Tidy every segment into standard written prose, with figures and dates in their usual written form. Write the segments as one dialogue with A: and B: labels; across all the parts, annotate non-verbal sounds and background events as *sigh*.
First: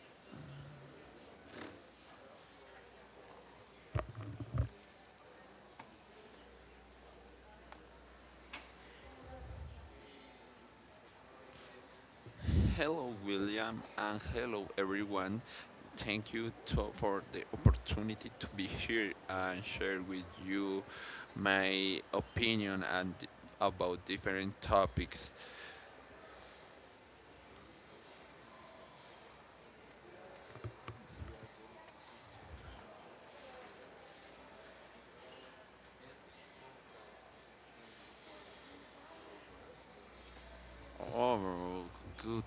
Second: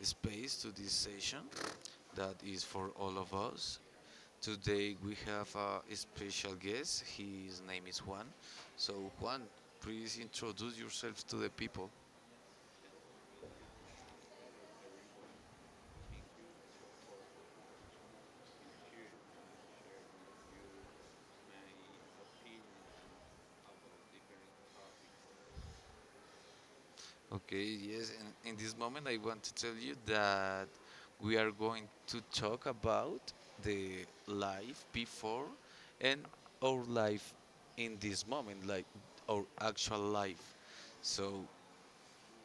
A: space, to this session that is for all of us. Today we have a special guest. His name is Juan. So, Juan, please introduce yourself to the people.
B: Hello, William, and hello, everyone. Thank for the opportunity to be here and share with you my opinion and about different topics.
A: Okay, yes, and in this moment I want to tell you that we are going to talk about the life before and our life in this moment, like our actual life. So
B: Oh, good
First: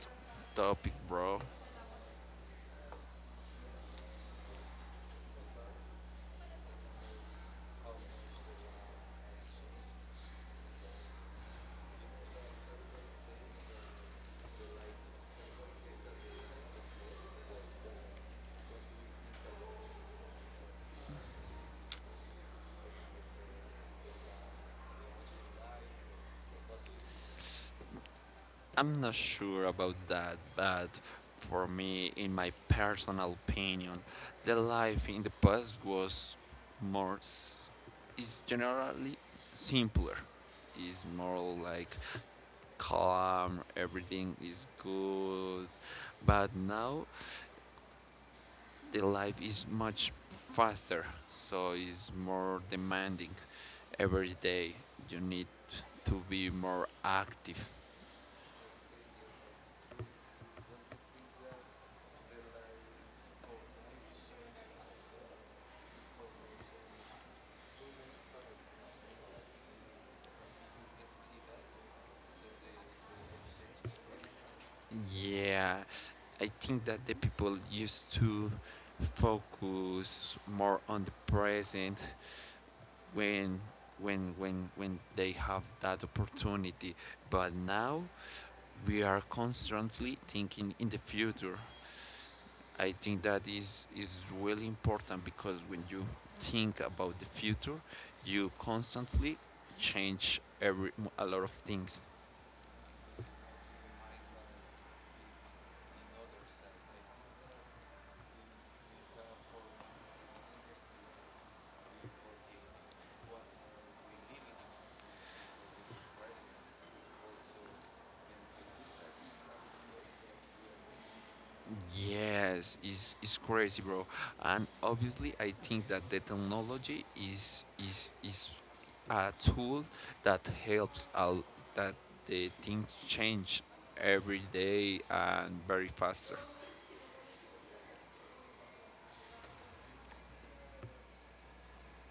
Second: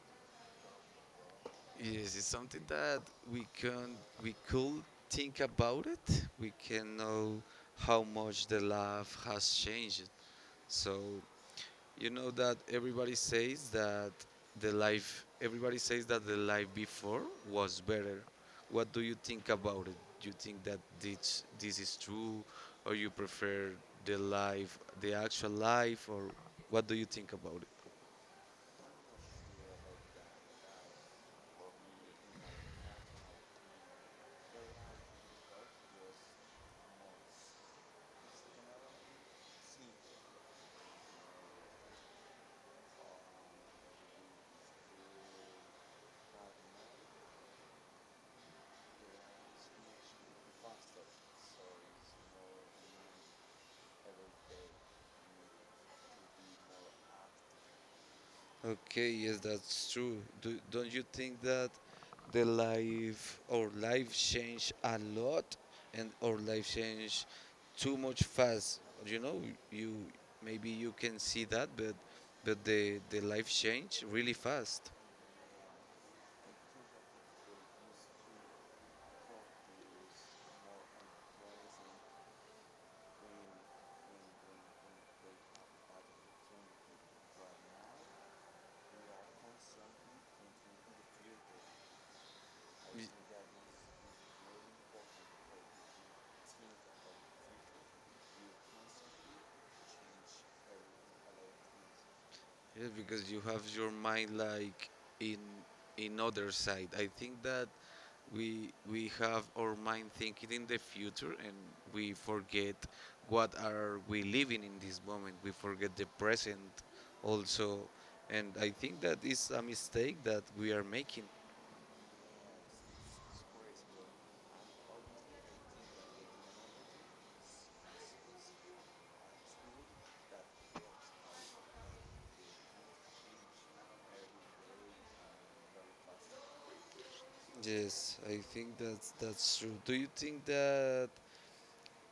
B: topic, bro.
A: yes, it's something that we can we could think about it. We can know how much the life has changed. So you know that everybody says that the life before was better. What do you think about it? Do you think that this is true, or you prefer the actual life, or what do you think about it?
B: I'm not sure about that, but for me, in my personal opinion, the life in the past was more s- is generally simpler. Is more like calm, everything is good. But now the life is much faster, so it's more demanding. Every day you need to be more active.
A: Okay, yes, that's true. Don't you think that our life changed a lot and our life changed too much fast? You know, you maybe you can see that, but the life changed really fast.
B: Yeah, I think that the people used to focus more on the present when when they have that opportunity but now we are constantly thinking in the future. I
A: Y-
B: think that is really important because when you think about the future, you constantly change every a lot of things.
A: Yeah, because you have your mind like in in other side. I think that we have our mind thinking in the future, and we forget what are we living in this moment. We forget the present also, and I think that is a mistake that we are making.
B: Yes, it's crazy, bro. And obviously, I think that the technology is a tool that helps out that the things change every day and very faster.
A: Yes, I think that that's true. Do you think that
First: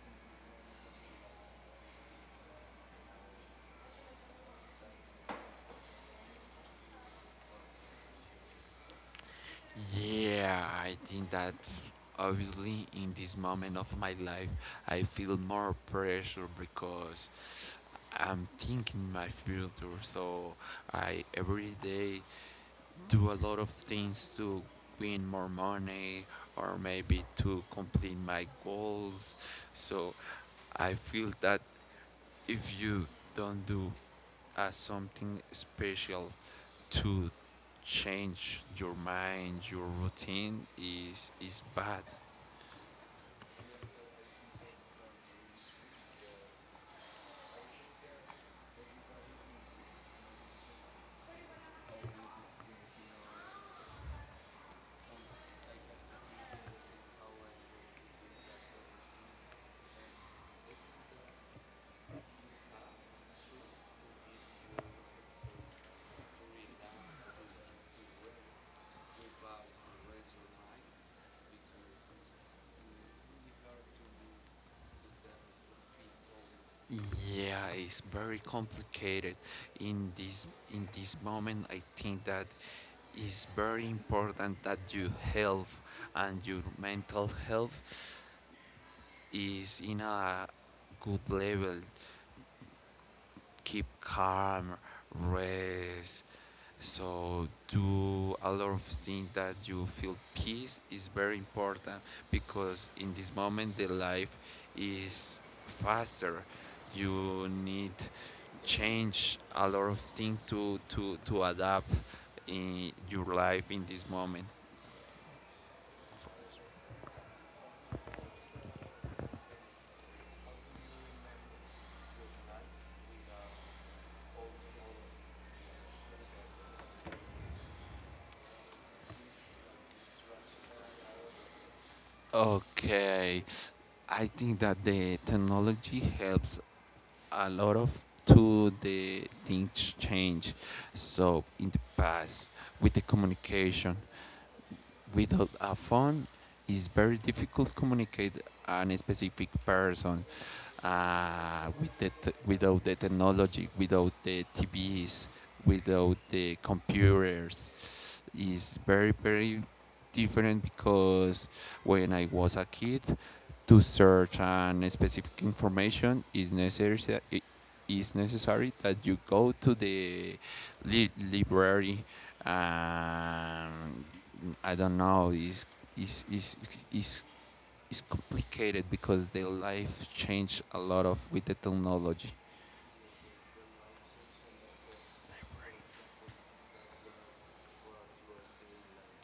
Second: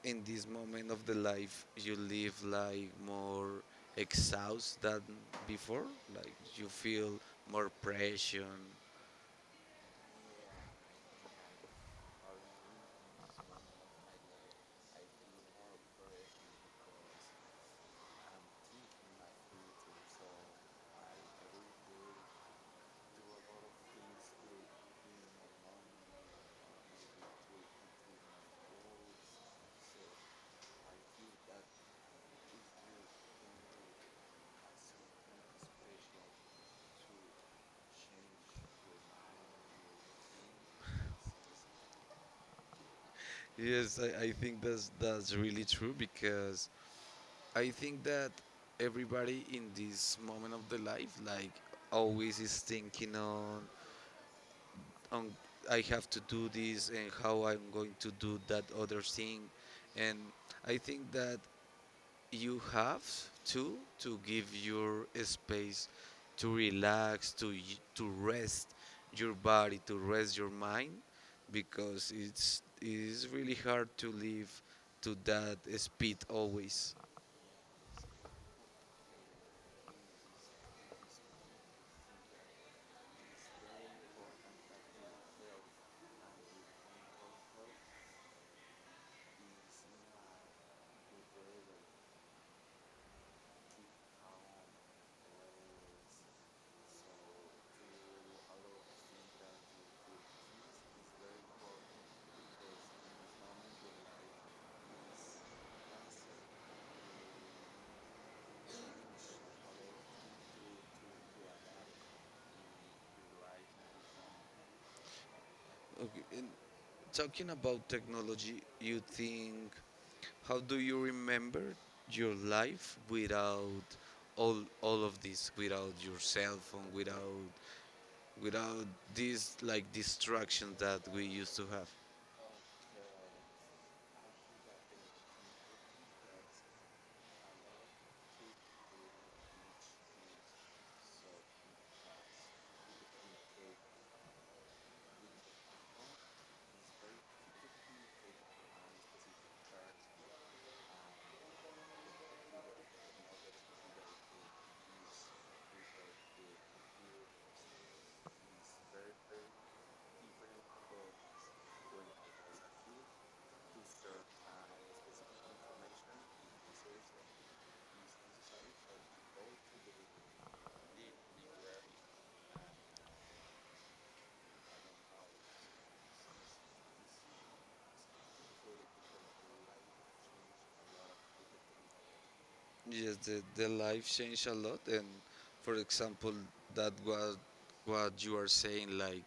A: in this moment of the life you live like more exhausted than before, like you feel more pressure?
B: Yeah, I think that obviously in this moment of my life, I feel more pressure because I'm thinking my future. So I every day do a lot of things to win more money or maybe to complete my goals. So I feel that if you don't do something special to change your mind, your routine is bad.
A: Yes, I think that's really true, because I think that everybody in this moment of the life, like, always is thinking on I have to do this and how I'm going to do that other thing, and I think that you have to give your space to relax, to rest your body, to rest your mind, because it's really hard to live to that speed always.
B: Yeah, it's very complicated. In this in this moment, I think that it's very important that your health and your mental health is in a good level. Keep calm, rest. So do a lot of things that you feel peace is very important because in this moment the life is faster. You need change a lot of things to adapt in your life in this moment.
A: Okay, and talking about technology, you think how do you remember your life without all of this, without your cell phone, without these like distractions that we used to have?
B: Okay, I think that the technology helps a lot of to the things change. So in the past, with the communication, without a phone, it's very difficult to communicate an specific person with without the technology, without the TVs, without the computers is very different because when I was a kid, to search an specific information is necessary. It is necessary that you go to the library. Um, I don't know. Is is is is complicated because their life changed a lot of with the technology.
A: Yes, the life changed a lot, and for example, that was what you are saying, like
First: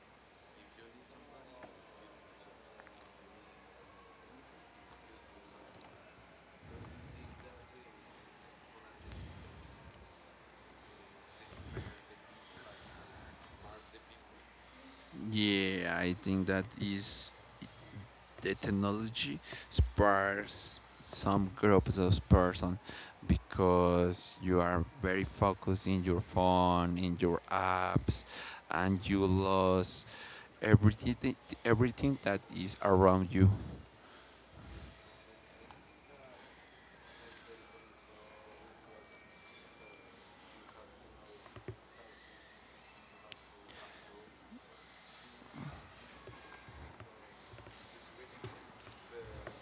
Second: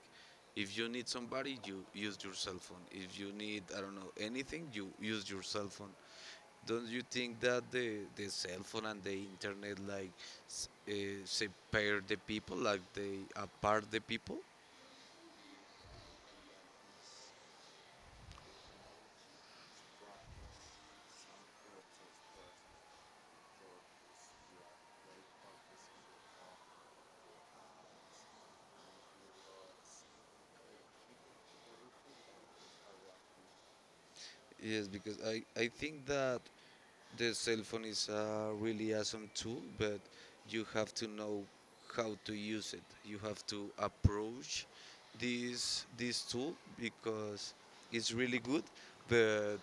A: if you need somebody, you use your cell phone. If you need, I don't know, anything, you use your cell phone. Don't you think that the cell phone and the internet, like, s- uh, separe the people, like they apart the people?
B: Yeah, I think that is the technology spurs some groups of person because you are very focused in your phone, in your apps, and you lose everything everything that is around you.
A: Yes, because I think that the cell phone is a really awesome tool, but you have to know how to use it. You have to approach this tool, because it's really good, but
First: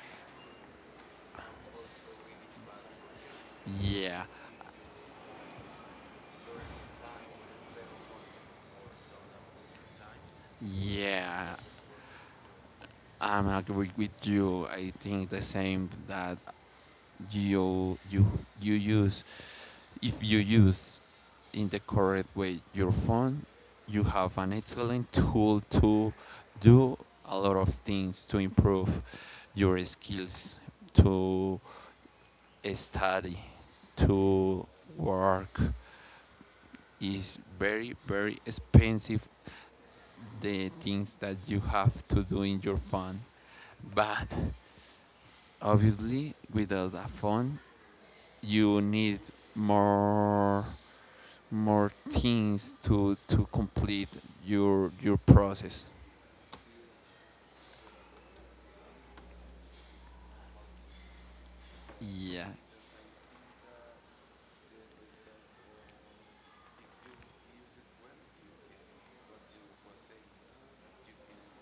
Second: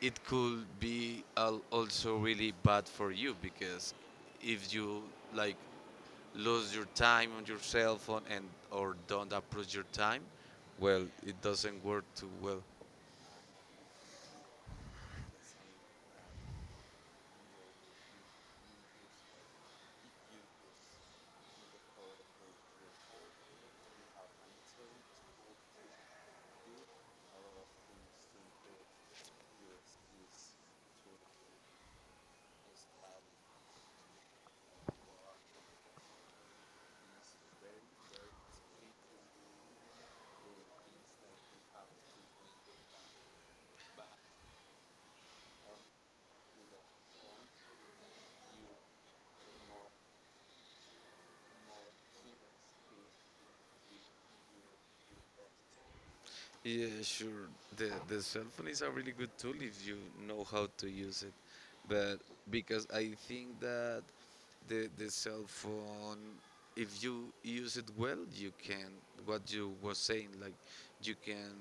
A: it could be also really bad for you, because
B: Yeah,
A: if you like lose your time on your cell phone, and or don't approach your time, well, it
B: yeah,
A: doesn't work too well.
B: I'm agree with you. I think the same that you you you use if you use in the correct way your phone. You have an excellent tool to do a lot of things to improve your skills, to study, to work. Is very expensive the things that you have to do in your phone, but obviously without a phone you need more more things to complete your process.
A: Yeah, sure. The cell phone is a really good tool if you know how to use it. But
B: Yeah,
A: because I think that the cell phone, if you use it well, you can, what you were saying, like you can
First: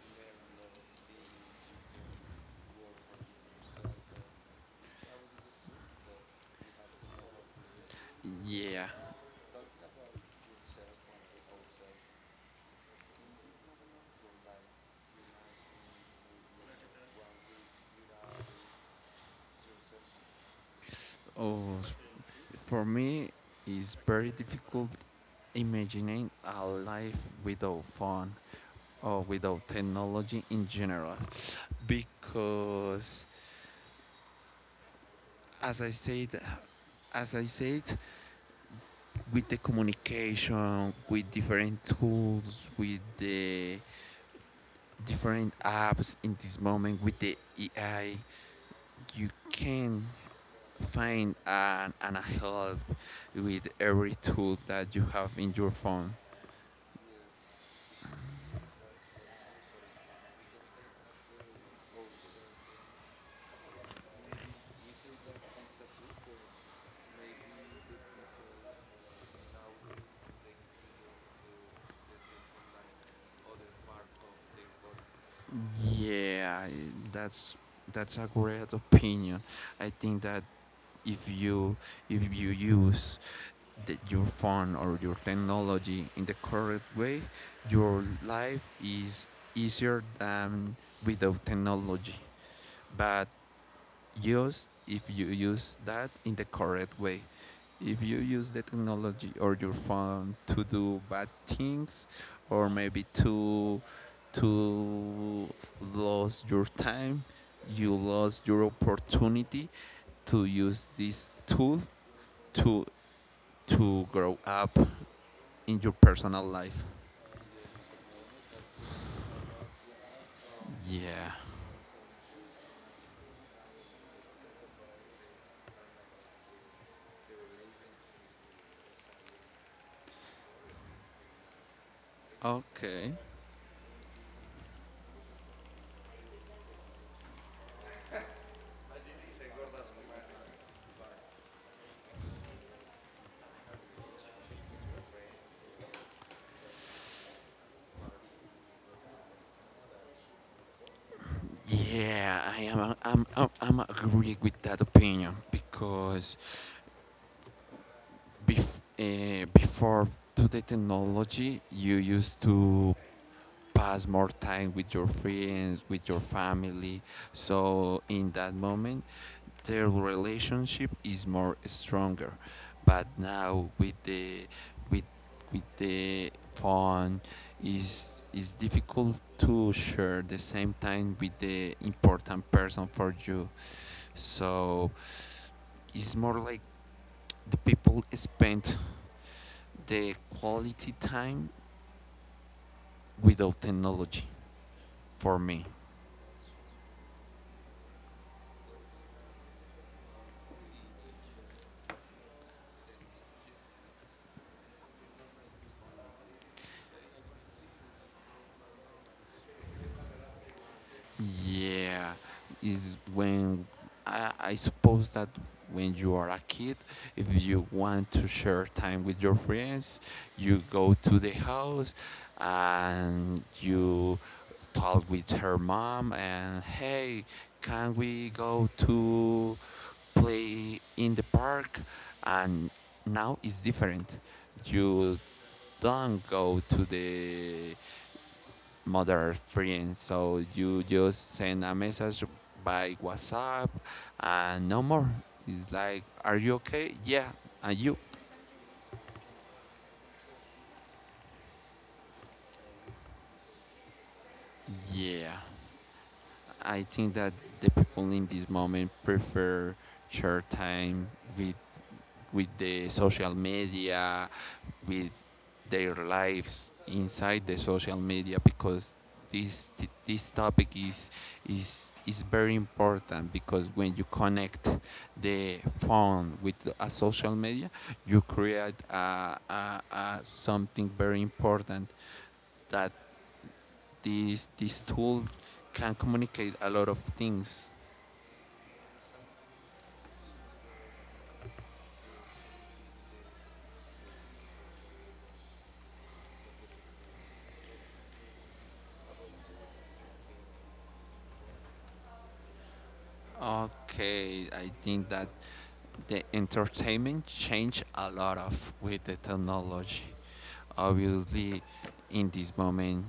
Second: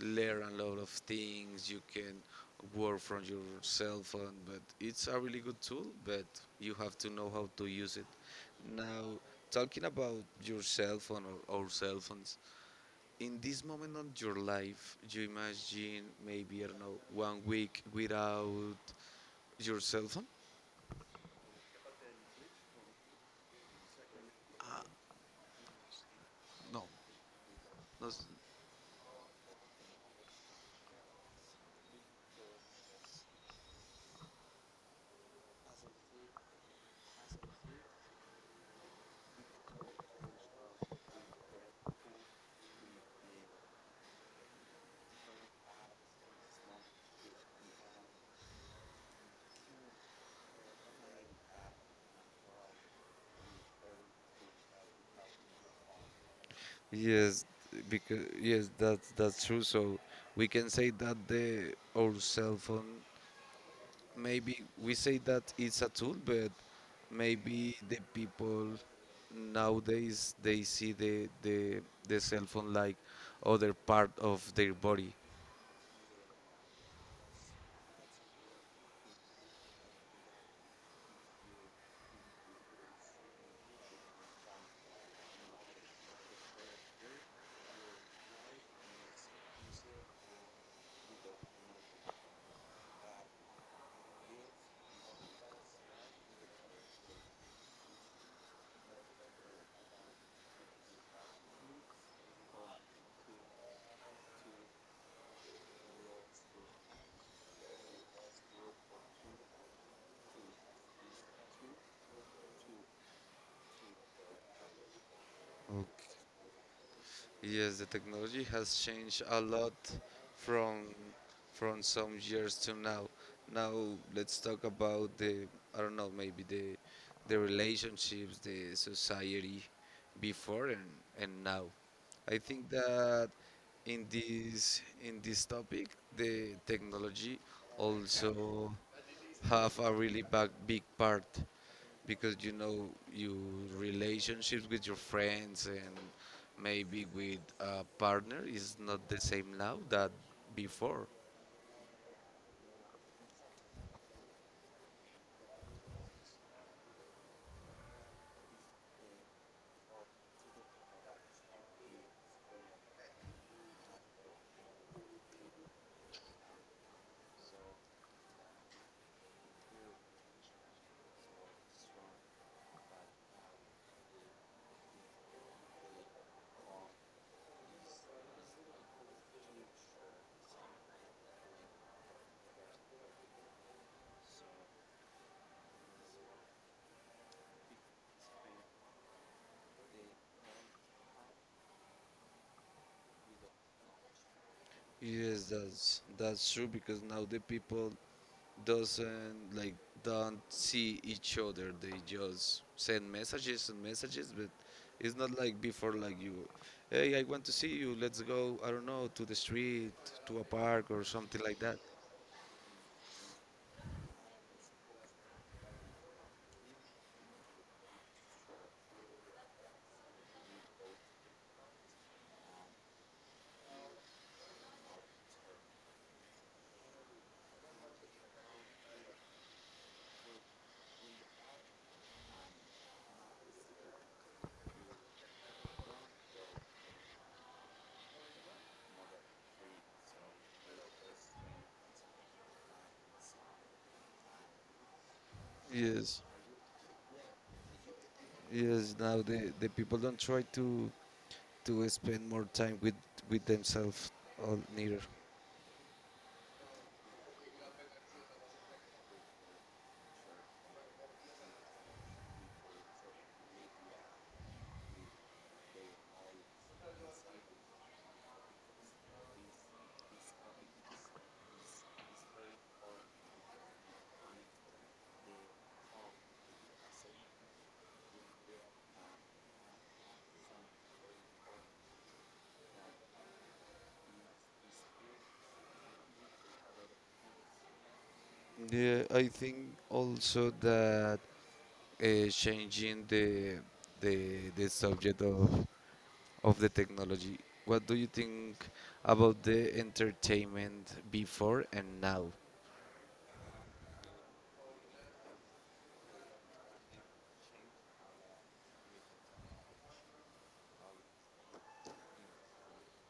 A: learn a lot of things. You can work from your cell phone, but it's a really good tool. But you have to know how to use it.
B: yeah.
A: Now, talking about your cell phone or our cell phones, in this moment of your life, you imagine maybe, I don't know, one week without your cell phone?
B: Oh, for me, it's very
A: Uh,
B: difficult imagining a
A: no.
B: life without
A: Not.
B: phone or without technology in general, because as I said. As I said, with the communication, with different tools, with the different apps in this moment with the AI. You can find an help with every tool that you have in your phone.
A: Yes, because yes, that's true. So we can say that the our cell phone, maybe we say that it's a tool, but maybe the people nowadays, they see the cell phone like other part of their body.
B: Yeah, that's that's a great opinion. I think that if you if you use your phone or your technology in the correct way, your life is easier than without technology. But just if you use that in the correct way. If you use the technology or your phone to do bad things or maybe to lose your time, you lost your opportunity to use this tool to to grow up in your personal life.
A: Yes, the technology has changed a lot, from
B: Yeah.
A: from some years to now. Now, let's talk about the, I don't know, maybe the relationships, the society before and now. I think
B: Okay.
A: that in this topic the technology also have a really big, big part, because you know your relationships with your friends and maybe with a partner is not the same now that before.
B: Yeah, I am. I'm. I'm. I'm agree with that opinion because before to the technology, you used to pass more time with your friends, with your family. So in that moment, their relationship is more stronger. But now with with the phone, is difficult to share the same time with the important person for you. So it's more like the people spend the quality time without technology for
A: Yes,
B: me.
A: that's true, because now the people doesn't, like, don't see each other, they just send messages and messages, but it's not like before, like you, "Hey, I want to see you, let's go, I don't know, to the street, to a park, or something like that."
B: Yeah, is when I suppose that when you are a kid, if you want to share time with your friends, you go to the house and you talk with her mom and hey, can we go to play in the park? And now it's different. You don't go to the mother friend. So you just send a message by WhatsApp and no more. It's like,
A: Yes,
B: are you okay? Yeah. And you?
A: yes, now the people don't try to spend more time with themselves or neither.
B: Yeah. I think that the people in this moment prefer short time with the social media, with their lives inside the social media because this this topic is very important because when you connect the phone with a social media you create a something very important that this tool can communicate a lot of things.
A: Yeah, I think also that changing the subject of the technology, what do you think about the entertainment before and now?
B: Okay, I think that the entertainment changed a lot of with the technology. Obviously, in this moment,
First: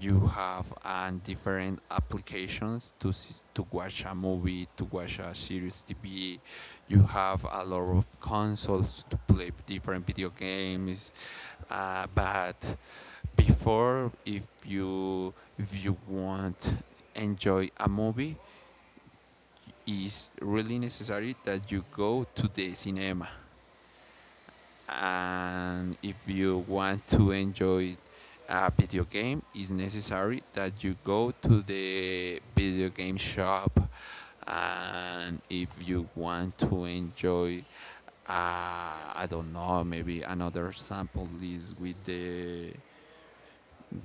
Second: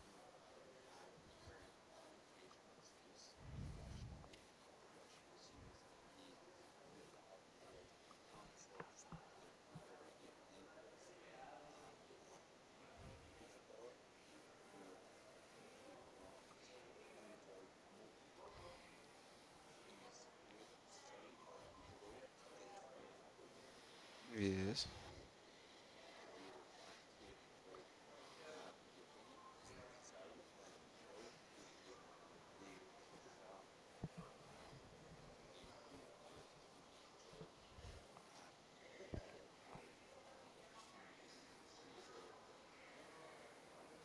B: you have different applications to to watch a movie, to watch a series TV. You have a lot of consoles to play different video games, but before, if you want enjoy a movie, is really necessary that you go to the cinema,
A: Yes.
B: and if you want to enjoy a video game it's necessary that you go to the video game shop, and if you want to enjoy I don't know maybe another sample list with the,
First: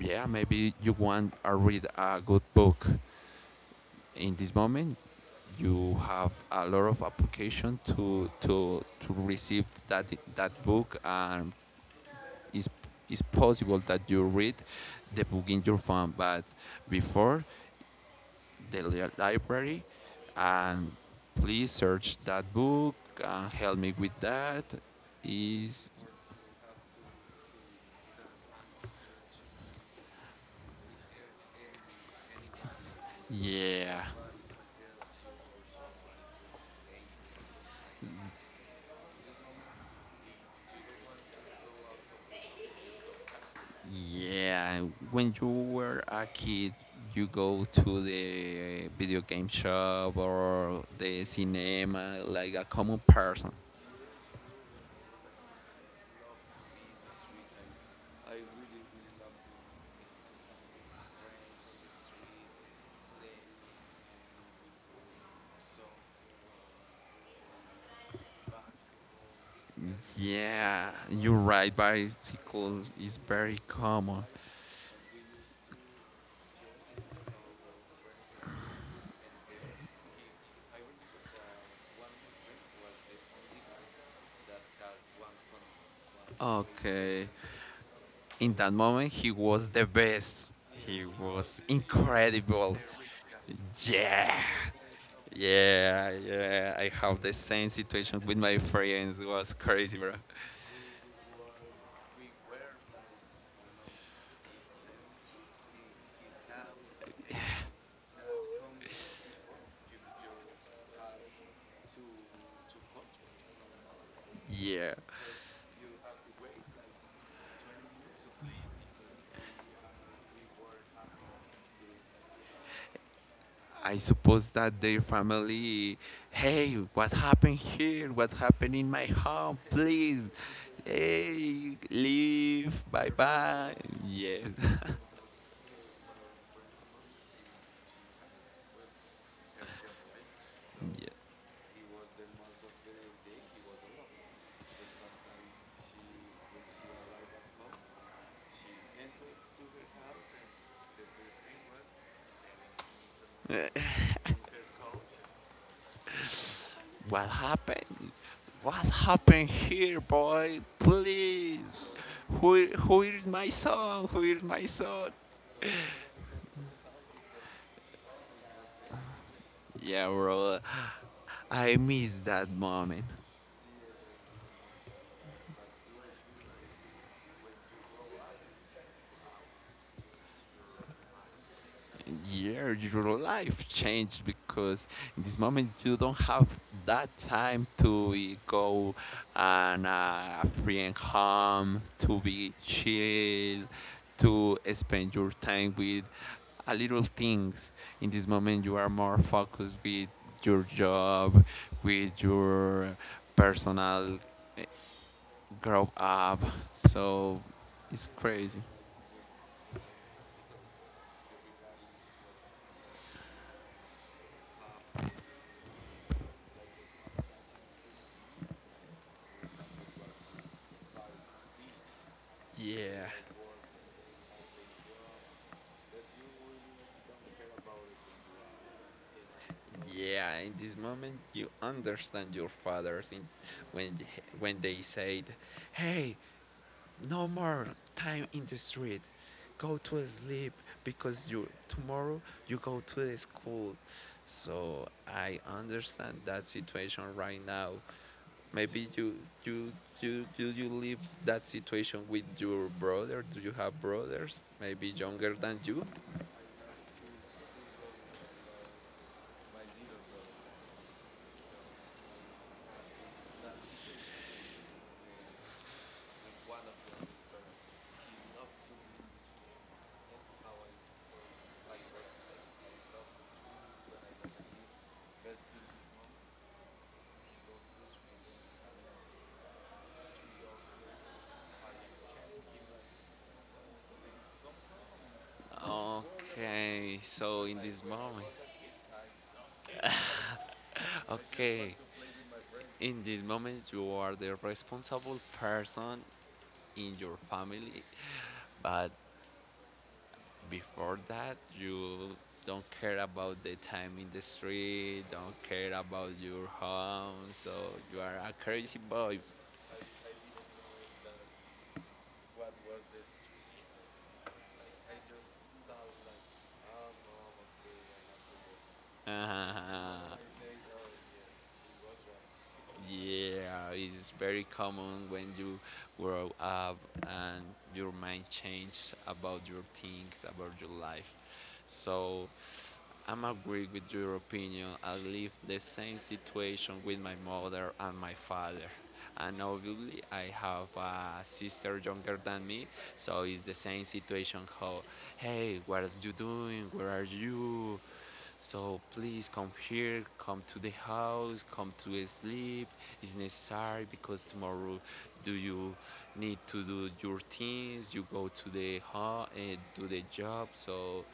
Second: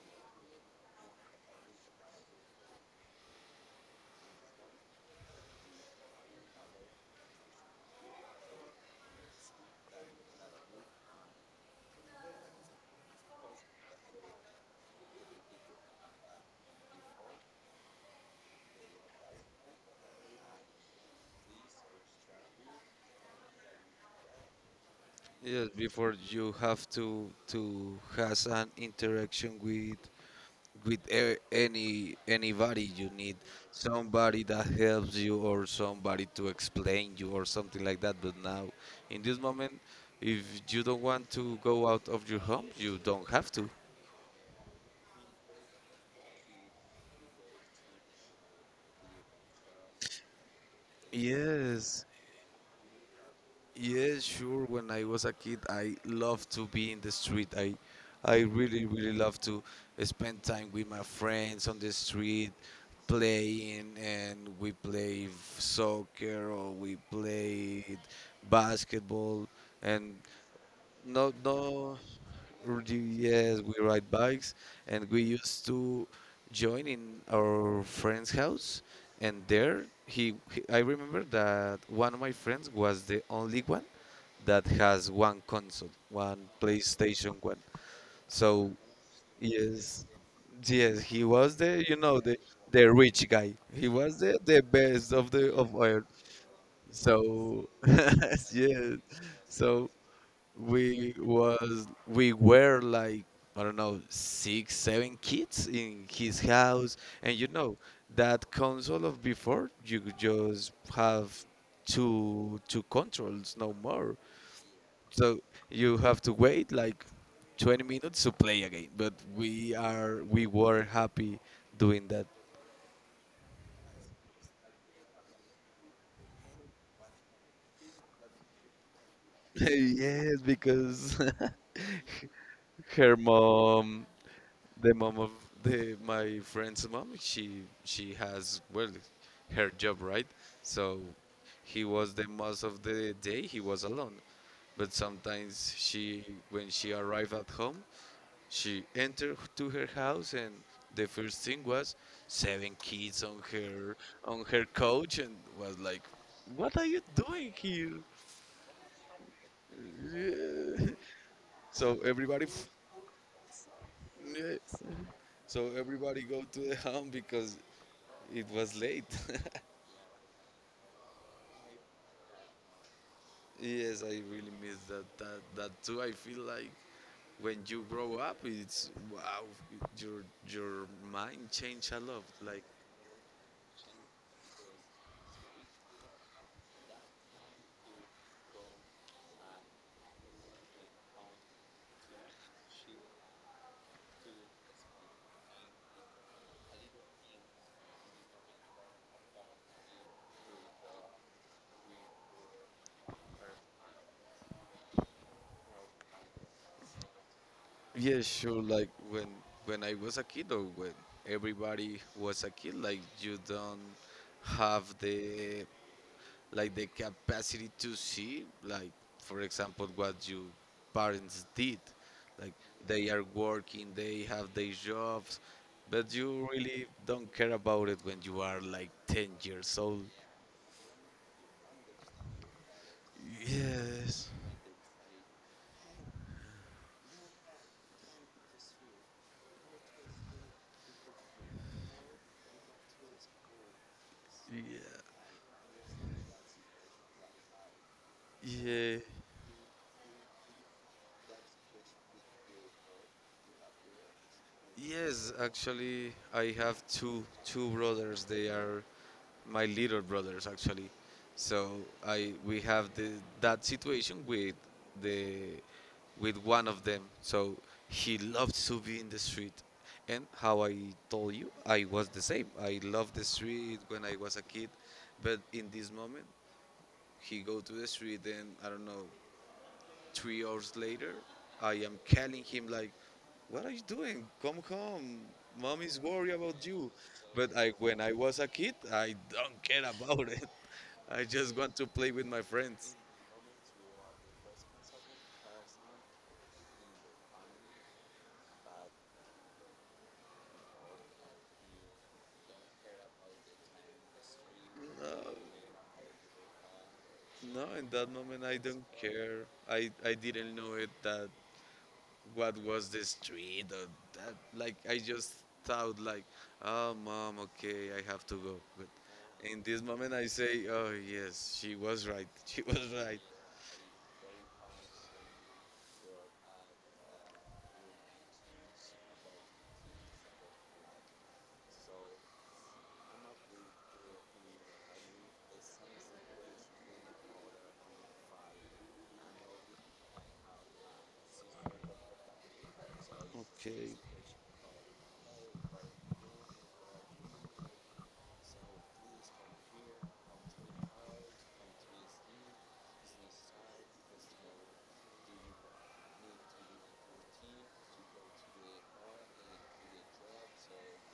B: yeah, maybe you want to read a good book. In this moment you have a lot of application to receive that book and it's, it's possible that you read the book in your phone, but before the library, and please search that book and help me with that.
A: Yes,
B: Is
A: before you have to has an interaction with anybody, you need
B: yeah,
A: somebody that helps you or somebody to explain you or something like that. But now, in this moment, if you don't want to go out of your home, you don't have to.
B: yeah. When you were a kid, you go to the video game shop or the
A: Yes,
B: cinema like a common person.
A: yes, sure. When I was a kid, I loved to be in the street. I really really love to spend time with my friends on the street playing, and we play soccer or we played basketball. And
B: Yeah, you
A: no,
B: ride
A: no,
B: bicycles
A: really,
B: is very
A: yes, we ride
B: common.
A: bikes, and we used to join in our friend's house, and there he I remember that one of my friends was the only one that has one console, one
B: Okay.
A: playstation one.
B: In
A: So
B: that moment he was the
A: yes,
B: best.
A: yes,
B: He
A: he was
B: was
A: the you know the
B: incredible.
A: the rich guy. He was
B: Yeah.
A: the best of oil.
B: Yeah. I have the same
A: So *laughs*
B: situation with my
A: yes,
B: friends. It was
A: so
B: crazy, bro.
A: we were like, I don't know, six seven kids in his house, and you know that console of before, you could just have two controls, no more.
B: Yeah.
A: So you have to wait like 20 minutes to play again. But we were happy doing that.
B: I suppose that their family, hey, what happened here? What happened in my home? Please,
A: *laughs* Yes, because *laughs*
B: hey, leave. Bye
A: her
B: bye.
A: mom,
B: Yeah.
A: the
B: *laughs*
A: mom of the my friend's mom, she has, well, her job, right. So
B: yeah.
A: he was the most of the day he was alone. But sometimes she when she arrived at home, she entered to her house, and the first thing was seven kids on her couch, and was like, "What are you
B: What
A: doing here?"
B: happened? What happened here, boy?
A: *laughs*
B: Please.
A: So everybody, f-
B: Who is my son? Who is my
A: Yes.
B: son?
A: So everybody go to the home because it was late.
B: Yeah, bro. I miss that moment.
A: *laughs* Yes, I really miss that too. I feel like when you grow up, it's wow, your mind change a lot. Like,
B: Year your life changed because in this moment you don't have that time to go and a friend home to be chill, to spend your time with a little things. In this moment you are more focused with your job, with your personal eh, grow up. So it's
A: yeah,
B: crazy
A: sure. Like when I was a kid, or when everybody was a kid, like you don't have the like the capacity to see, like for example, what your parents did. Like,
B: yeah.
A: they are working, they have their jobs, but you really don't care about it when you are like 10 years old.
B: Yeah, in this moment you understand your fathers in, when
A: Yes.
B: they said, "Hey, no more time in the street. Go to sleep because you tomorrow you go to the school." So
A: Yeah.
B: I understand that situation right now. Maybe
A: Yeah.
B: you you live that situation with your brother. Do you have brothers? Maybe
A: Yes,
B: younger than you?
A: actually, I have two brothers. They are my little brothers actually. So I we have that situation with the with one of them. So he loves to be in the street, and how I told you, I was the same. I loved the street when I was a kid, but in this moment, he go to the street, and I don't know, 3 hours later, I am calling him like, "What are you doing? Come home." Mom is worried about you,
B: Okay, so
A: but
B: in
A: I,
B: this
A: when I
B: moment,
A: was a kid, I don't care about it. I just want
B: okay,
A: to play with my friends.
B: in this moment you are the responsible person in your family but before that you don't care about the time in the street,
A: No,
B: don't care about your home. So
A: no, in
B: you
A: that
B: are a
A: moment I
B: crazy
A: don't
B: boy.
A: care. I didn't know it that what was the street or that. Like, I just thought like, "Oh, mom, okay, I have to go." But in
B: *laughs*
A: this moment I say, "Oh yes, she was right." *laughs* She was right.
B: Yeah, it's very common when you grow up and your mind changes about your things about your life. So I'm agree with your opinion. I live the same situation with my mother and my father. And obviously, I have a sister younger than me, so it's the same
A: Okay,
B: situation. How, hey, what are you doing? Where are you? So please come here, come to the house, come to sleep. It's necessary because tomorrow do you need to do your things, you go to the to the job. So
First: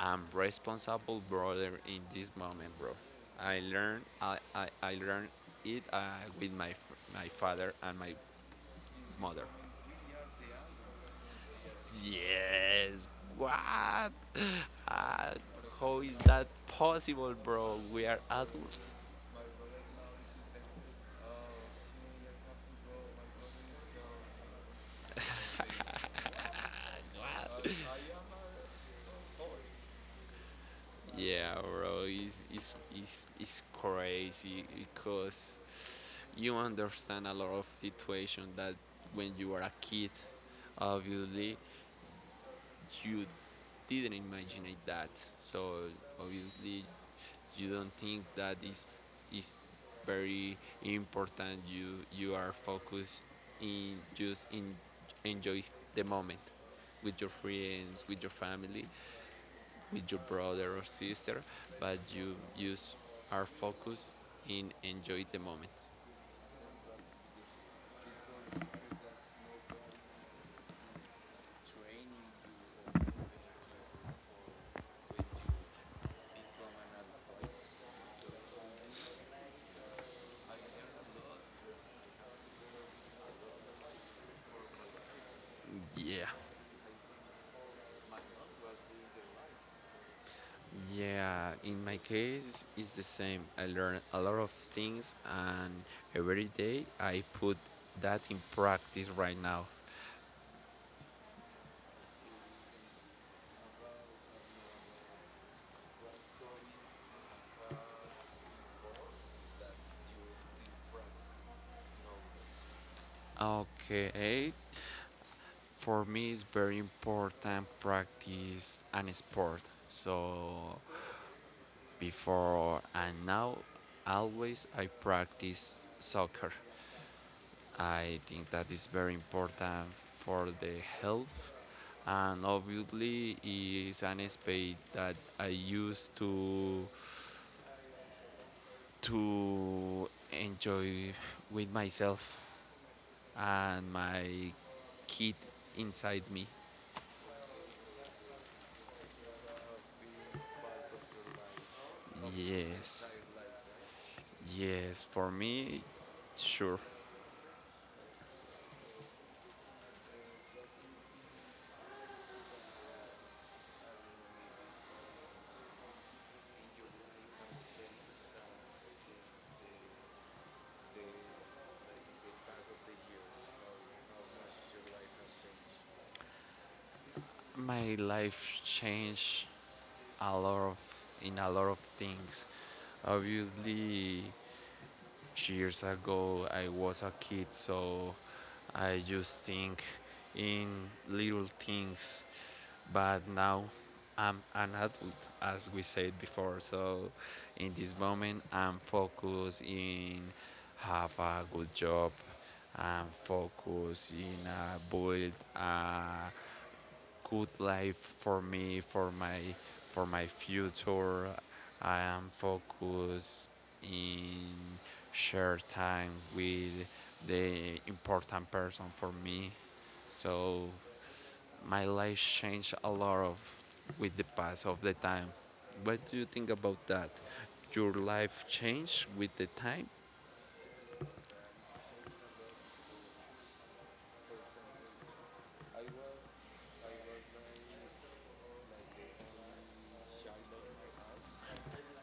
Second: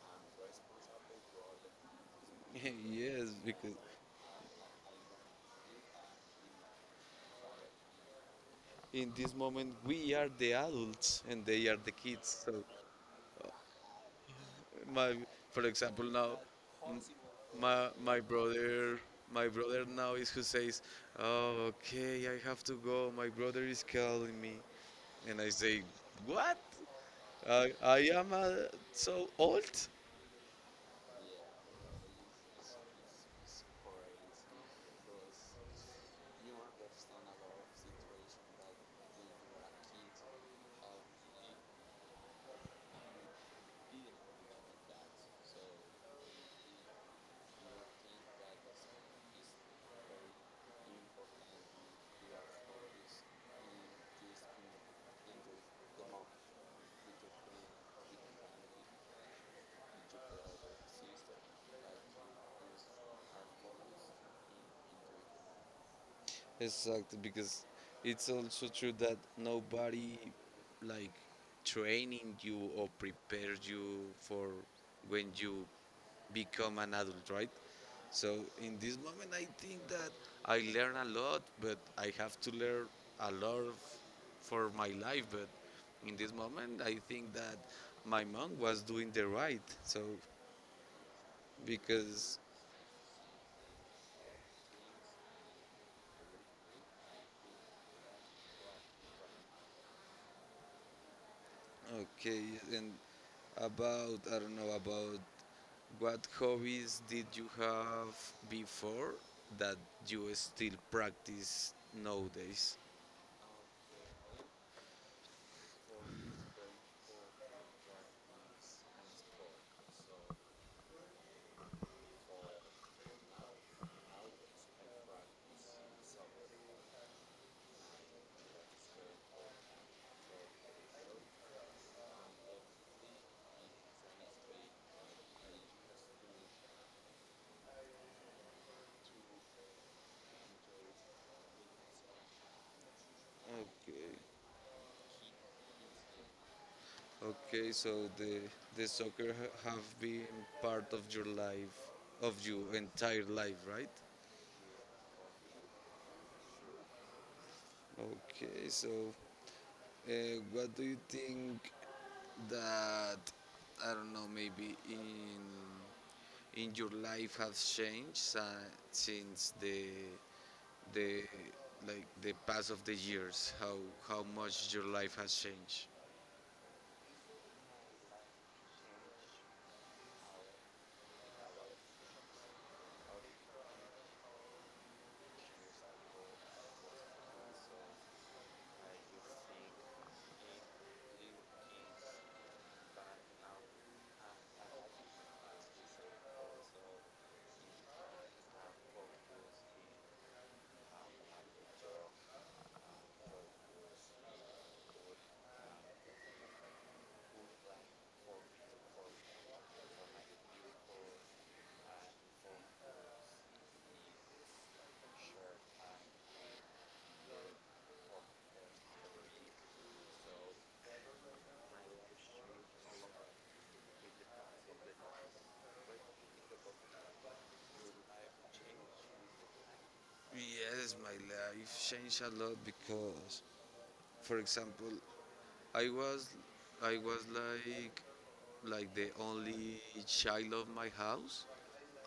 B: I'm responsible brother in this moment,
A: *laughs*
B: bro.
A: yes, because
B: I learn it with my father and my
A: in this
B: mother.
A: moment we are the adults and they are the kids. So
B: Yes, what?
A: my
B: Uh,
A: for
B: how
A: example
B: is
A: now
B: that
A: m-
B: possible, bro?
A: my
B: We are
A: my
B: adults.
A: brother, my brother now is who says, "Oh, okay, I have to go, my brother is calling me." And I say, "What?
B: *laughs*
A: i,
B: What?
A: I am so old."
B: Yeah, bro, it's crazy because you understand a lot of situation that when you are a kid, obviously, you didn't imagine that. So obviously you don't think that is very important. You are focused in just in enjoy the moment with your friends, with your family, with your brother or sister, but you are focused in enjoy the moment.
A: Exactly, because it's also true that nobody like training you or prepares you for when you become an adult, right. So in this moment, I think that I learn a lot, but I have to learn a lot for my life. But in
B: Yeah.
A: this moment, I think that my mom was doing the right. So,
B: Yeah, in my
A: because
B: case, it's the same. I learn a lot of things, and every day I put that in practice right now.
A: okay, and about I don't know about what hobbies did you have before that you still practice nowadays?
B: Okay, for me, it's very important practice and sport. So, before and now, always I practice soccer. I think that is very important for the health, and obviously is an space that I use to enjoy with myself and
A: Okay.
B: my kid inside me.
A: Okay, so the soccer have been part of your life, of your
B: Yes,
A: entire life, right?
B: yes, for me, sure.
A: Okay, so uh, what do you think that, I don't know, maybe in your life has changed since the the pass of the years? How much your life has changed?
B: My life changed a lot of in a lot of things. Obviously, years ago I was a kid, so I just think in little things. But now I'm an adult, as we said before. So in this moment, I'm focused in have a good job. I'm focused in build a good life for me, for my future. I am focused in share time with the important person for me. So my life changed a lot of with the pass of the time. What do you think about that? Your life changed with the time?
A: Yes, my life changed a lot because, for example, I was I was like the only child of my house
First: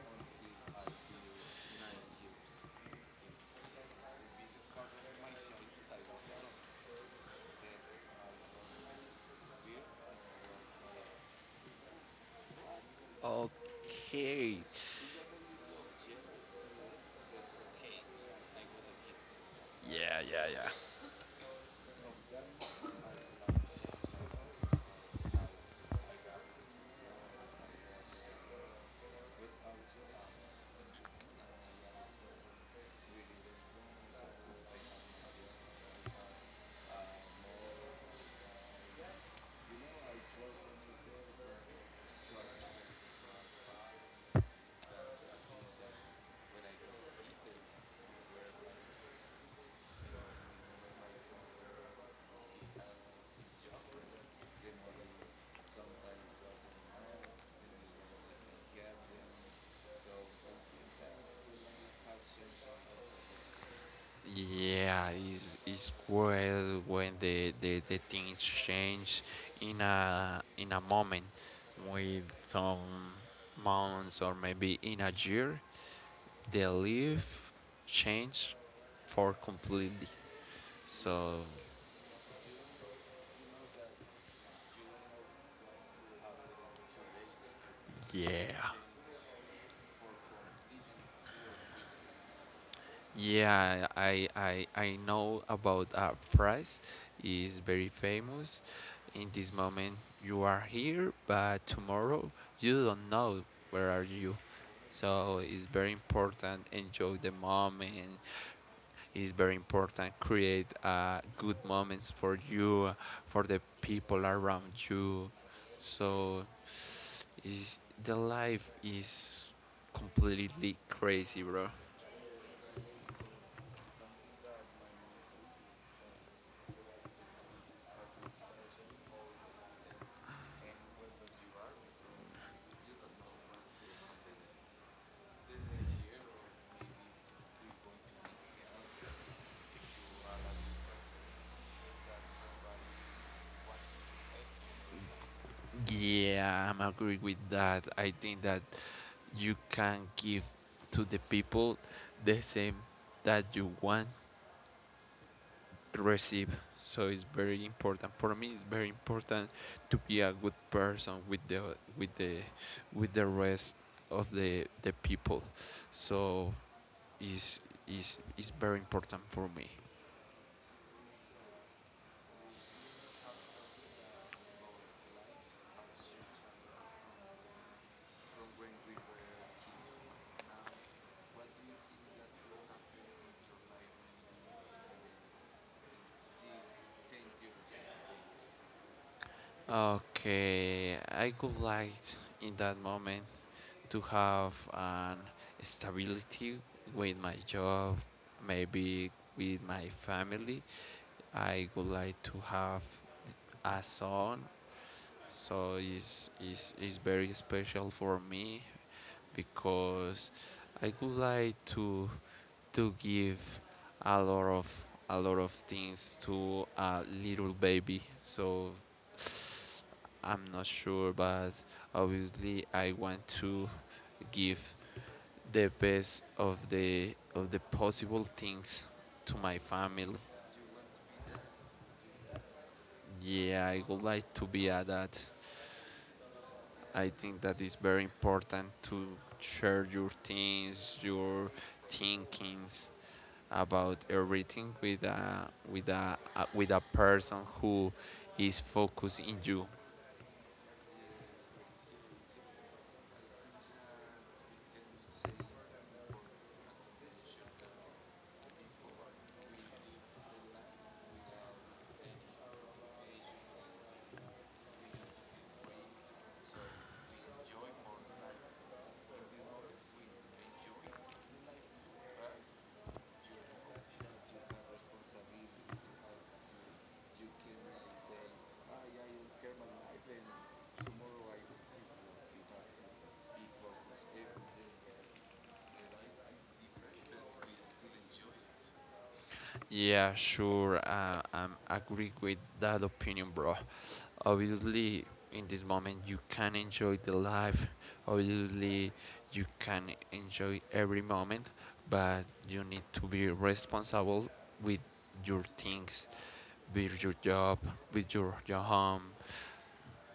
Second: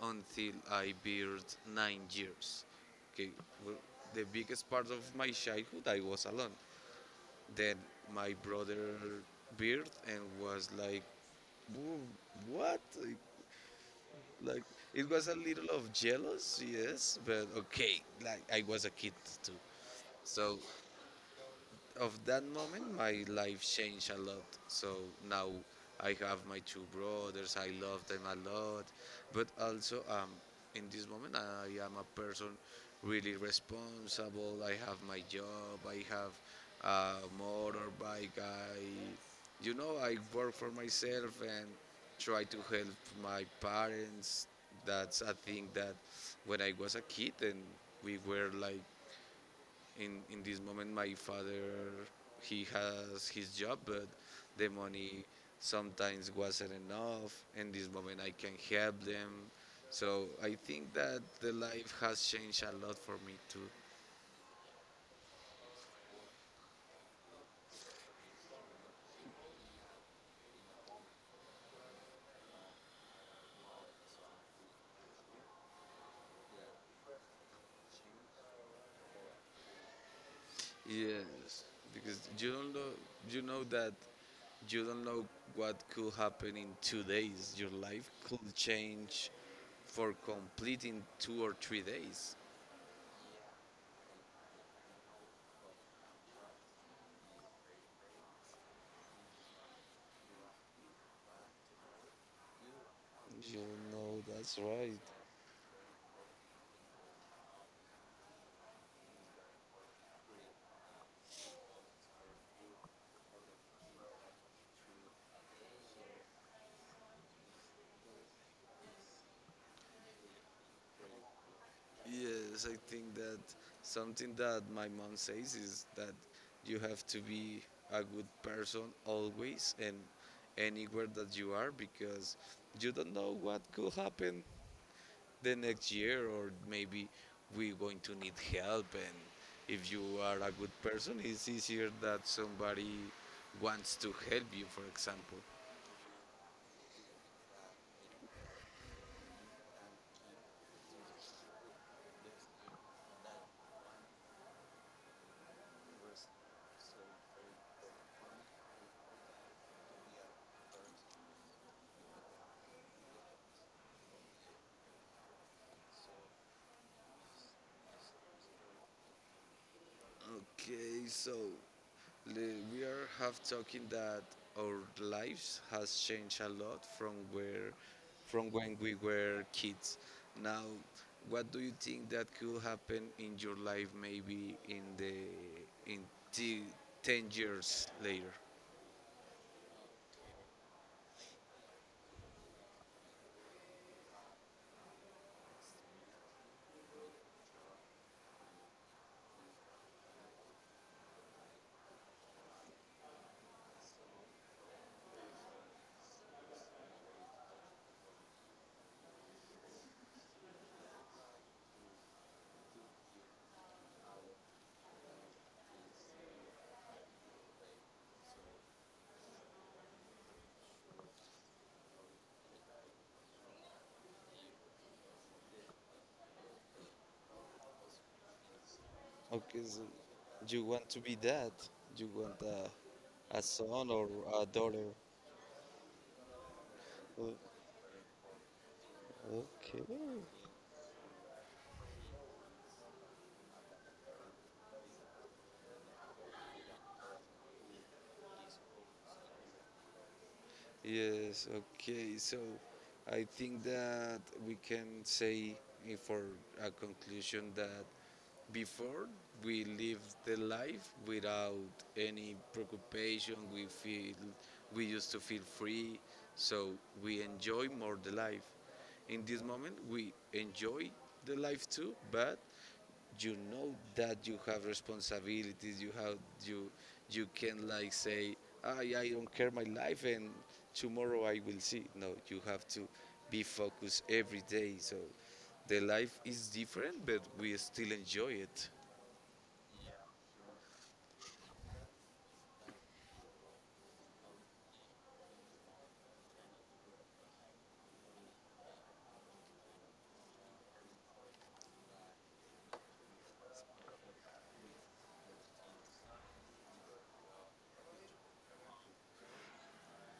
A: until I built 9 years. Okay, well, the biggest part of my childhood I was alone. Then my brother built and was like, "Whoa, what?" Like
B: Okay.
A: like, it was a little of jealous, yes, but okay, like I was a kid too.
B: Yeah, yeah,
A: So
B: yeah.
A: of that moment, my life changed a lot. So now I have my two brothers. I love them a lot, but also in this moment, I am a person really responsible. I have my job. I have a motorbike. I work for myself and try to help my parents. That's a thing that when I was a kid, and we were like, in this moment my father, he has his job, but the money sometimes wasn't enough. In this moment I can help them. So I think that the life has changed a lot for me too.
B: Yeah, it's great when the things change in a moment, with some months or maybe in a year, the life change for completely. So
A: Yes, because you don't know, you know that you don't know what could happen. In 2 days your life could
B: yeah,
A: change, for complete, in 2 or 3 days.
B: yeah, I know about price is very famous. In this moment, you are here, but tomorrow you don't know
A: You
B: where are
A: know,
B: you.
A: that's right.
B: So it's very important enjoy the moment. It's very important create good moments for you, for the people around you. So is the life is completely crazy, bro.
A: Yes, I think that something that my mom says is that you have to be a good person always and anywhere that you are, because you don't know what could happen the next year, or maybe we're going to need help, and if you are a good person, it's easier that somebody wants to help you, for example.
B: Yeah, I'm agree with that. I think that you can give to the people the same that you want to receive. So it's very important for me. It's very important to be a good person with the with the with the rest of the people. So is is very important for me.
A: Okay, so we are have talking that our lives has changed a lot from when we were kids. Now, what do you think that could happen in your life, maybe in the in t- 10 years later?
B: Okay, I would like in that moment to have an stability with my job, maybe with my family. I would like to have a son, so it's very special for me because I would like to give a lot of things to a little baby. So I'm not sure, but obviously I want to give the best of the possible things to my
A: Okay, so
B: family.
A: you want to be dad? You want a
B: Yeah, I
A: son
B: would
A: or
B: like
A: a
B: to be a
A: daughter?
B: dad. I think
A: O-
B: that is very important to
A: Okay.
B: share your things, your thinkings, about everything with a with a with a person who is focused in you.
A: Yes, okay. So I think that we can say, for a conclusion, that before we live the life without any preoccupation. We feel we used to feel free, so we enjoy more the life. In this moment, we enjoy the life too, but you know that you have responsibilities. You have you you can like say, "Ah, yeah, I don't care my life, and tomorrow I will see." No, you have to be focused every day. So the life is different, but we still enjoy it.
B: Yeah, sure. I'm agree with that opinion, bro. Obviously, in this moment, you can enjoy the life. Obviously, you can enjoy every moment, but you need to be responsible with your things, with your job, with your home,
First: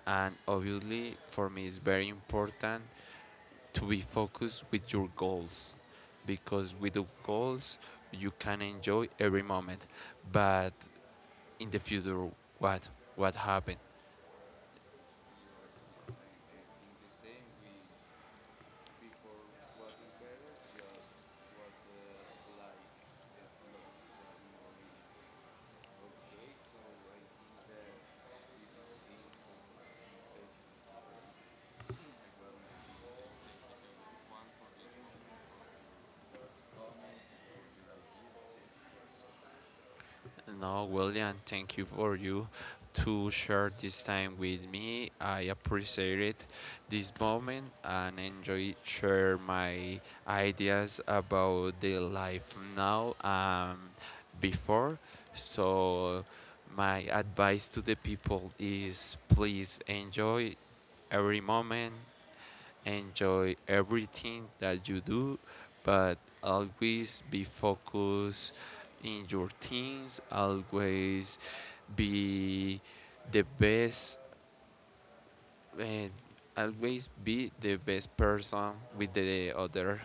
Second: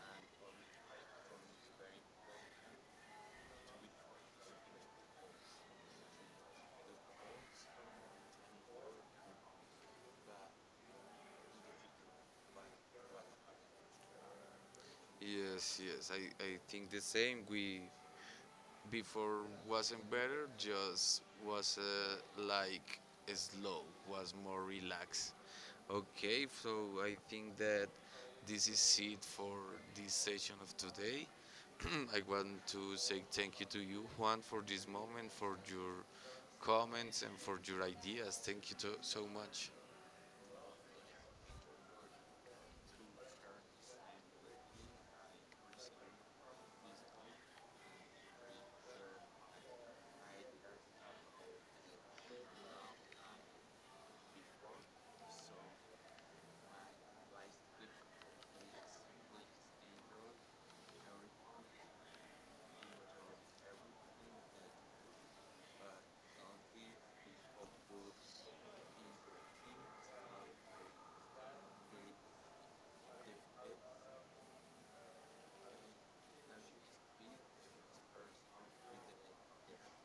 B: and obviously, for me, it's very important to be focused with your goals because with the goals you can enjoy every moment but in the future what what happened.
A: Yes, yes, I think the same. We before wasn't better, just was like slow, was more relaxed. Okay, so I think that this is it for this session of today. *clears throat* I want to say thank you to you, Juan, for this moment, for your comments, and for your ideas. Thank you to, so much.
B: No, William, thank you for you to share this time with me. I appreciated this moment and enjoy share my ideas about the life now and before. So my advice to the people is please enjoy every moment. Enjoy everything that you do, but always be focused in your things, always be the best and always be the best person with the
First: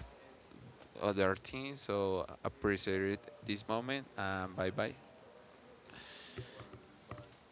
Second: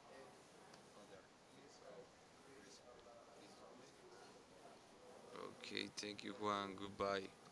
B: other team. So appreciate this moment and bye bye.
A: Okay, thank you, Juan. Goodbye.